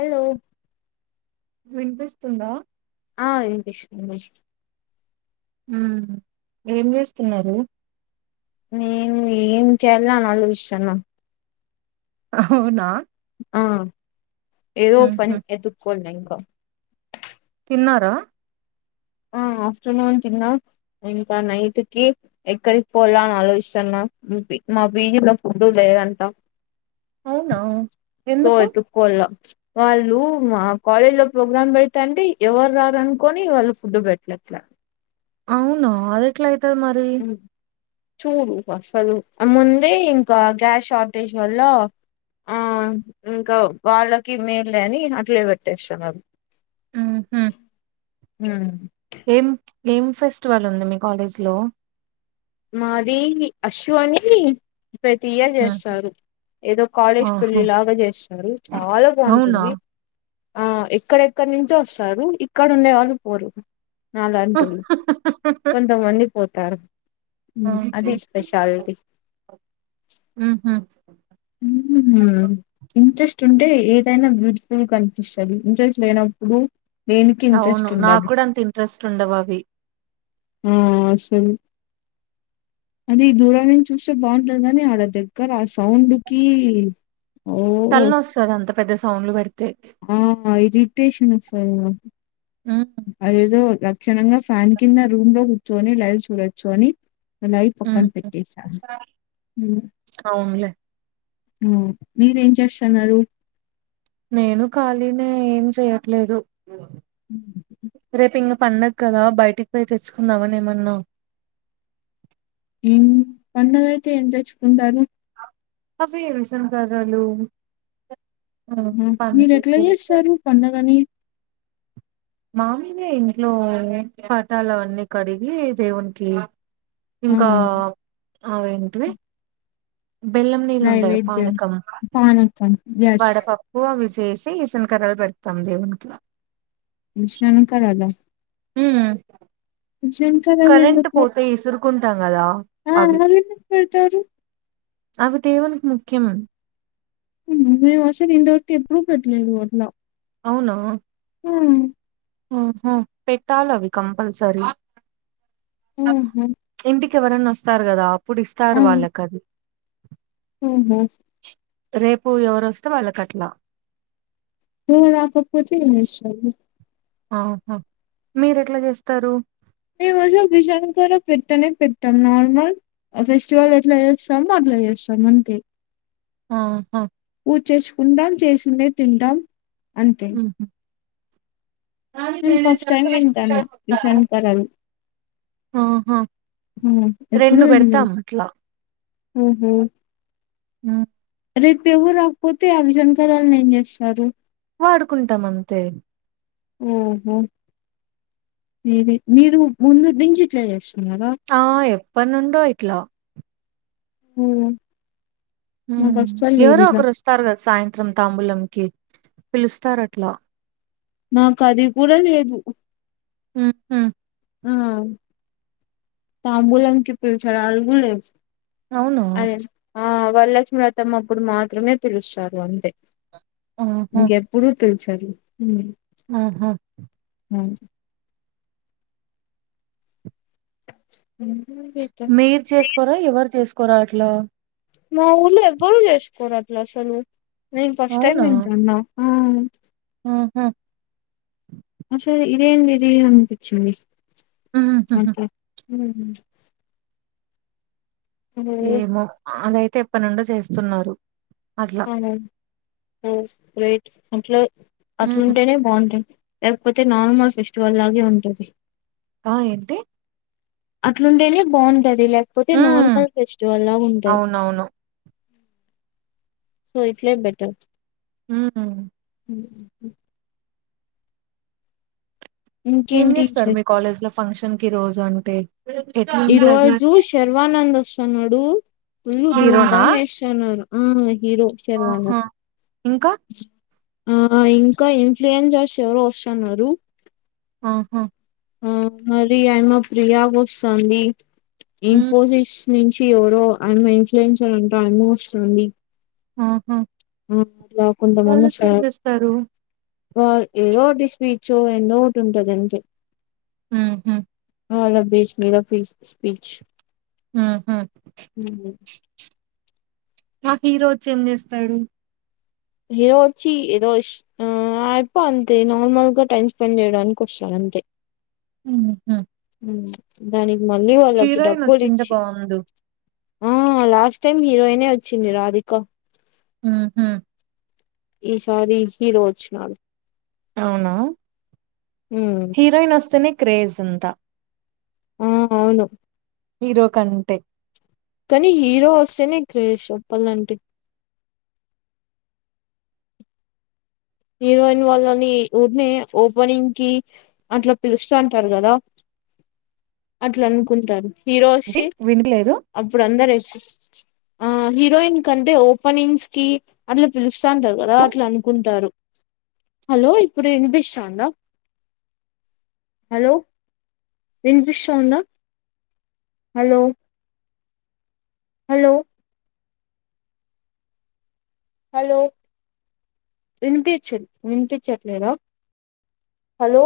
Hello వినిపిస్తుందా ఆ [unintelligible] హు ఏం చేస్తున్నారు, నేను ఏం చేయాలి అని ఆలోచిస్తాన అవునా ఆ ఏదో పని ఉహు ఎత్తుకొని కో తిన్నారా. ఆ ఆఫ్టర్నూన్ తిన్నా ఇంకా నైట్ కి ఎక్కడికి పోవాల అని ఆలోయిస్తన్న మా బీజీ లో ఫుడ్ లేదంట. అవునా. పో ఎందుకు ఐతే పోలా. వాళ్ళూ మా కాలేజి లో ప్రోగ్రామ్ పెడత అంటీ ఎవరు రారు అనుకొని వాళ్ళు ఫుడ్ పెట్టలేటట్లే. అవునా అదేట్లాఐ. తే మరి. చూడు, అసలు ముందే ఇంకా గ్యాస్ షార్టేజ్ వల్ల, ఆ ఇంకా వాళ్ళకి మేలె అని, అట్లే పెట్టేస్తున్నారు. ఊ హ. [inaudible] ఏం, ఏం ఫెస్టివల్ ఉంది, మీ కాలేజ్ లో. మాది, అశు అని. ప్రతి ఇయార్ ఉమ్ జెస్తారు, ఏదో కాలేజ్ ఆహా పెళ్లిి లాగా జెస్తారు, చాలా అవునా బాగుంటుంది. ఆ ఎక్కడెక్కడ నుంచో వొస్తారూ, ఇక్కడ ఉండే వాళ్ళు పోరు. నా లాంటోళ్ళు కొంతమంది. పోతారూ. [inaudible] ఇంట్రెస్. తింటే ఏదైనా, బ్యూటిఫుల్ కనిపిస్తది, ఇంట్రెస్ట్ లేనప్పుడు. దేనికి అవును, ఇంట్రెస్ట్ నాకు ఉండదు కూడా అంత, ఇంట్రెస్ట్ ఉండవు అవి. ఆ అసలు, అది ఈ దూరం నుంచి చూస్తే బాగుంటది కాని, అలా దగ్గర ఆ సౌండ్ కీ. తలనొస్తది అంతా. పెద్ద సౌండ్లు పెడ్. ఆ ఇరిటేషన్ ఓస్. [unintelligible] ఉమ్ అదేదొ. క్షణంగా ఫ్యాన్ కింద రూమ్ లో కూర్చొని, లైవ్ చూడొచ్చు అని. మలయి పక్కన ఉహు పెట్టేసాను. అవునులే మీర ఏం చేస్తున్నారు. నేను ఖాళీనే, ఏం చేయట్లేదు. హ్మ్. రేపు ఇంగ. పండగ కదా, బయటికి పోయి తెచ్చుకుందామని ఏమన్నా. ఏం పండగ అయితే ఏం తెచ్చుకుందాము. అసల్ విషంకర్రలు. మీరు ఎట్లా యేస్తారు పండగని. మామూలు గ ఇంట్లో, పాటాలవన్ని కడిగి దేవునికి. ఆ! ఇంకా. అ ఏంటిది నైవేద్యం పానకం యెస్. వడ పప్పు అ వి చేసి ఈసన్కరల పెడతాం దేవునికి విసన కర్రల ఉమ్ విసన కర్రలు ఎందుకు కుంటారు ఆ మళ్లీ ఎప్పుడు పెడతారు అవి దేవునికి ముఖ్యం మేము అసలు ఇంతవరకు ఎప్పుడు పెట్టలేదు వాట్లో అవునా హ్మ్ ఓహో పేట్టాలవి కంపల్సరి ఆహా! ఇంటి ఎవరన్న వస్తారు కదా అప్పుడు ఇస్తారు వాళ్ళకది మ్ హు రేపు ఎవరోస్తే వాళ్ళకట్లా ఎవరు రాకపోతే మన ఇష్టమా ఆహా మీరు ఎట్లా చేస్తారు మేము రజు విిజాన్కారు పెట్టనే పెట్టాం నార్మల్ ఫెస్టివల్ ఎట్లా చేస్తాము అట్లా చేస్తాము అంతే ఆహా పూజ చేసుకుంటాం చేసిందే తింటాం అంతే ఉహు. నేను ఫస్ట్ టైం వింటాను బిర్యానీ కూరలు ఆహా రెండు పెడతాం అట్లా హహ ఆ రేపు ఎవరు రాకపోతే అవి జన్కరాలు ఏం చేస్తారు వాడుకుంటాం అంతే ఓహో మీ మీరు ముందు నించ్చి ఇట్లే చేస్తున్నారా ఆ ఎప్పుడినుండో ఇట్ల హ్మ్ హ్మ్ ఎవరో ఒకరు వస్తారు కదా సాయంత్రం తాంబూలంకి పిలుస్తారట్లా నాకు అది కూడా లేదు మ్ హు ఆ తాబూలంకి పీల్చలాడు అది కూడా లేదు అవును ఆ వరలక్ష్మి వ్రతం అప్పుడు మాత్రమే పిలుస్తారు అంతే ఆహా, ఇంకెప్పుడూ పిల్చ్ మ్ ఆహా అ మీర్ చేస్కోరా ఎవర్ చేస్ కోరా అట్లా మా ఊర్లో ఎవ్వరు చేసుకోరట్ల అసలు నేను ఫస్ట్ టైమ్ వింటున్నా ఆ ఆహ అసల్ ఇదేందిది అనిపిచ్చింది. హ్ హ్ మ్ హ్ ఏమో అదై తెప్పనుండో చేస్తున్నారు. అట్లా ఓ రె అంట్లే హ్మ్. అట్లుంటేనే బాగుంటాయి. లేక్పోతే నార్మల్ ఫెస్టివల్ లాగే ఉంటది. ఆ ఏంటి అట్లుంటేనే బాగుం టది లేక్పోతే హ్మ్. నార్మల్ ఫెస్టివల్లా ఉంటయి అవునవును. సో ఇట్లే బెటర్ హ్ ఉ ఏం ఇంకేంటి చేస్తారు మీ విశేషాలు కాలేజ్ల ఫంక్షన్ కి రోజూ అంటే ఈ ఎట్లుంటది? రోజు శర్వానంద్ వస్తున్నాడు ఫుల్లు హీరోనా? ధూమ్ధాం ఏస్తున్నారు. ఆ హీరో ఆహా! శర్వానంద్ ఇంకా? ఆ ఇంకా ఇన్ఫ్లుయెన్జర్స్ ఎవరో వస్తున్నారు. ఆహా ఆ మరి అయ మా ప్రియా గోష్ తాంది. హ్మ్. ఇన్ఫోసిస్ నుంచి ఎవరో ఆమె ఇన్ఫ్లుయన్సర్ అంట అయ్మ వస్తుంది. ఆహా! ఆ అట్లా కొంతమంది వాళ్ళొచ్చి ఏం వస్సనార్ చేస్తారు? వాల్ ఏదో ఒకటి స్పీచ్చు ఎందో ఒకటి ఉంటది. అంతే ఉహు ఆ ల్లోభేష్ గుళ్ళాపీస్, స్పీచ్ హుహు. మ్మ్ నాక్ హీరో వచ్చి ఏం చేస్తాడు. ఏదో వచ్చి ఏదోశ్ ఆ అయప్పో, అంతే నార్మల్గా టైమ్ స్పెండ్ చేయడానికి వచ్చాడు. అంతే ఉహాహ్ హ్మ్ దాని మళ్లీ వాళ్లకి వచ్చుంటే డబ్బులిచ్చి బావుండు. ఆ లాస్ట్ టైమ్ హీరోయినే వచ్చింది. రాధిక ఉహు ఈ సారికి రోజ్నాల్ అవునా ఉమ్ హీరోయిన్ వస్తేనే క్రేజ్ంతా ఆ అవును హీరో కంటే కానీ హీరో వస్తేనే, క్రేష్ చెప్పాలంటే హీరోయిన్ వాళ్ళని [unintelligible] ఓపెనింగ్ కి అట్లా పిలుస్తా అంటారు. కదా అట్లా అనుకుంటారు. ఏంటి హీరోస్సీ వినలేదు? అప్పుడు అందరైత్ ఆ హీరోయిన్ కంటే ఓపెనింగ్స్ కి అట్లా పిలు ష్టాంటారు. కదా అట్లన్ కుంటారు. హలో ఇప్పుడు ఇన్ఫిషాందా, హలో ఇన్ఫిషోందా హలో హలో హలో వినిపియచ్చట్, విన్పిచట్లేదా హలో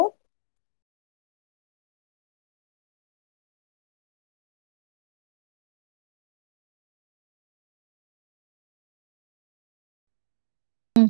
హ్మ్.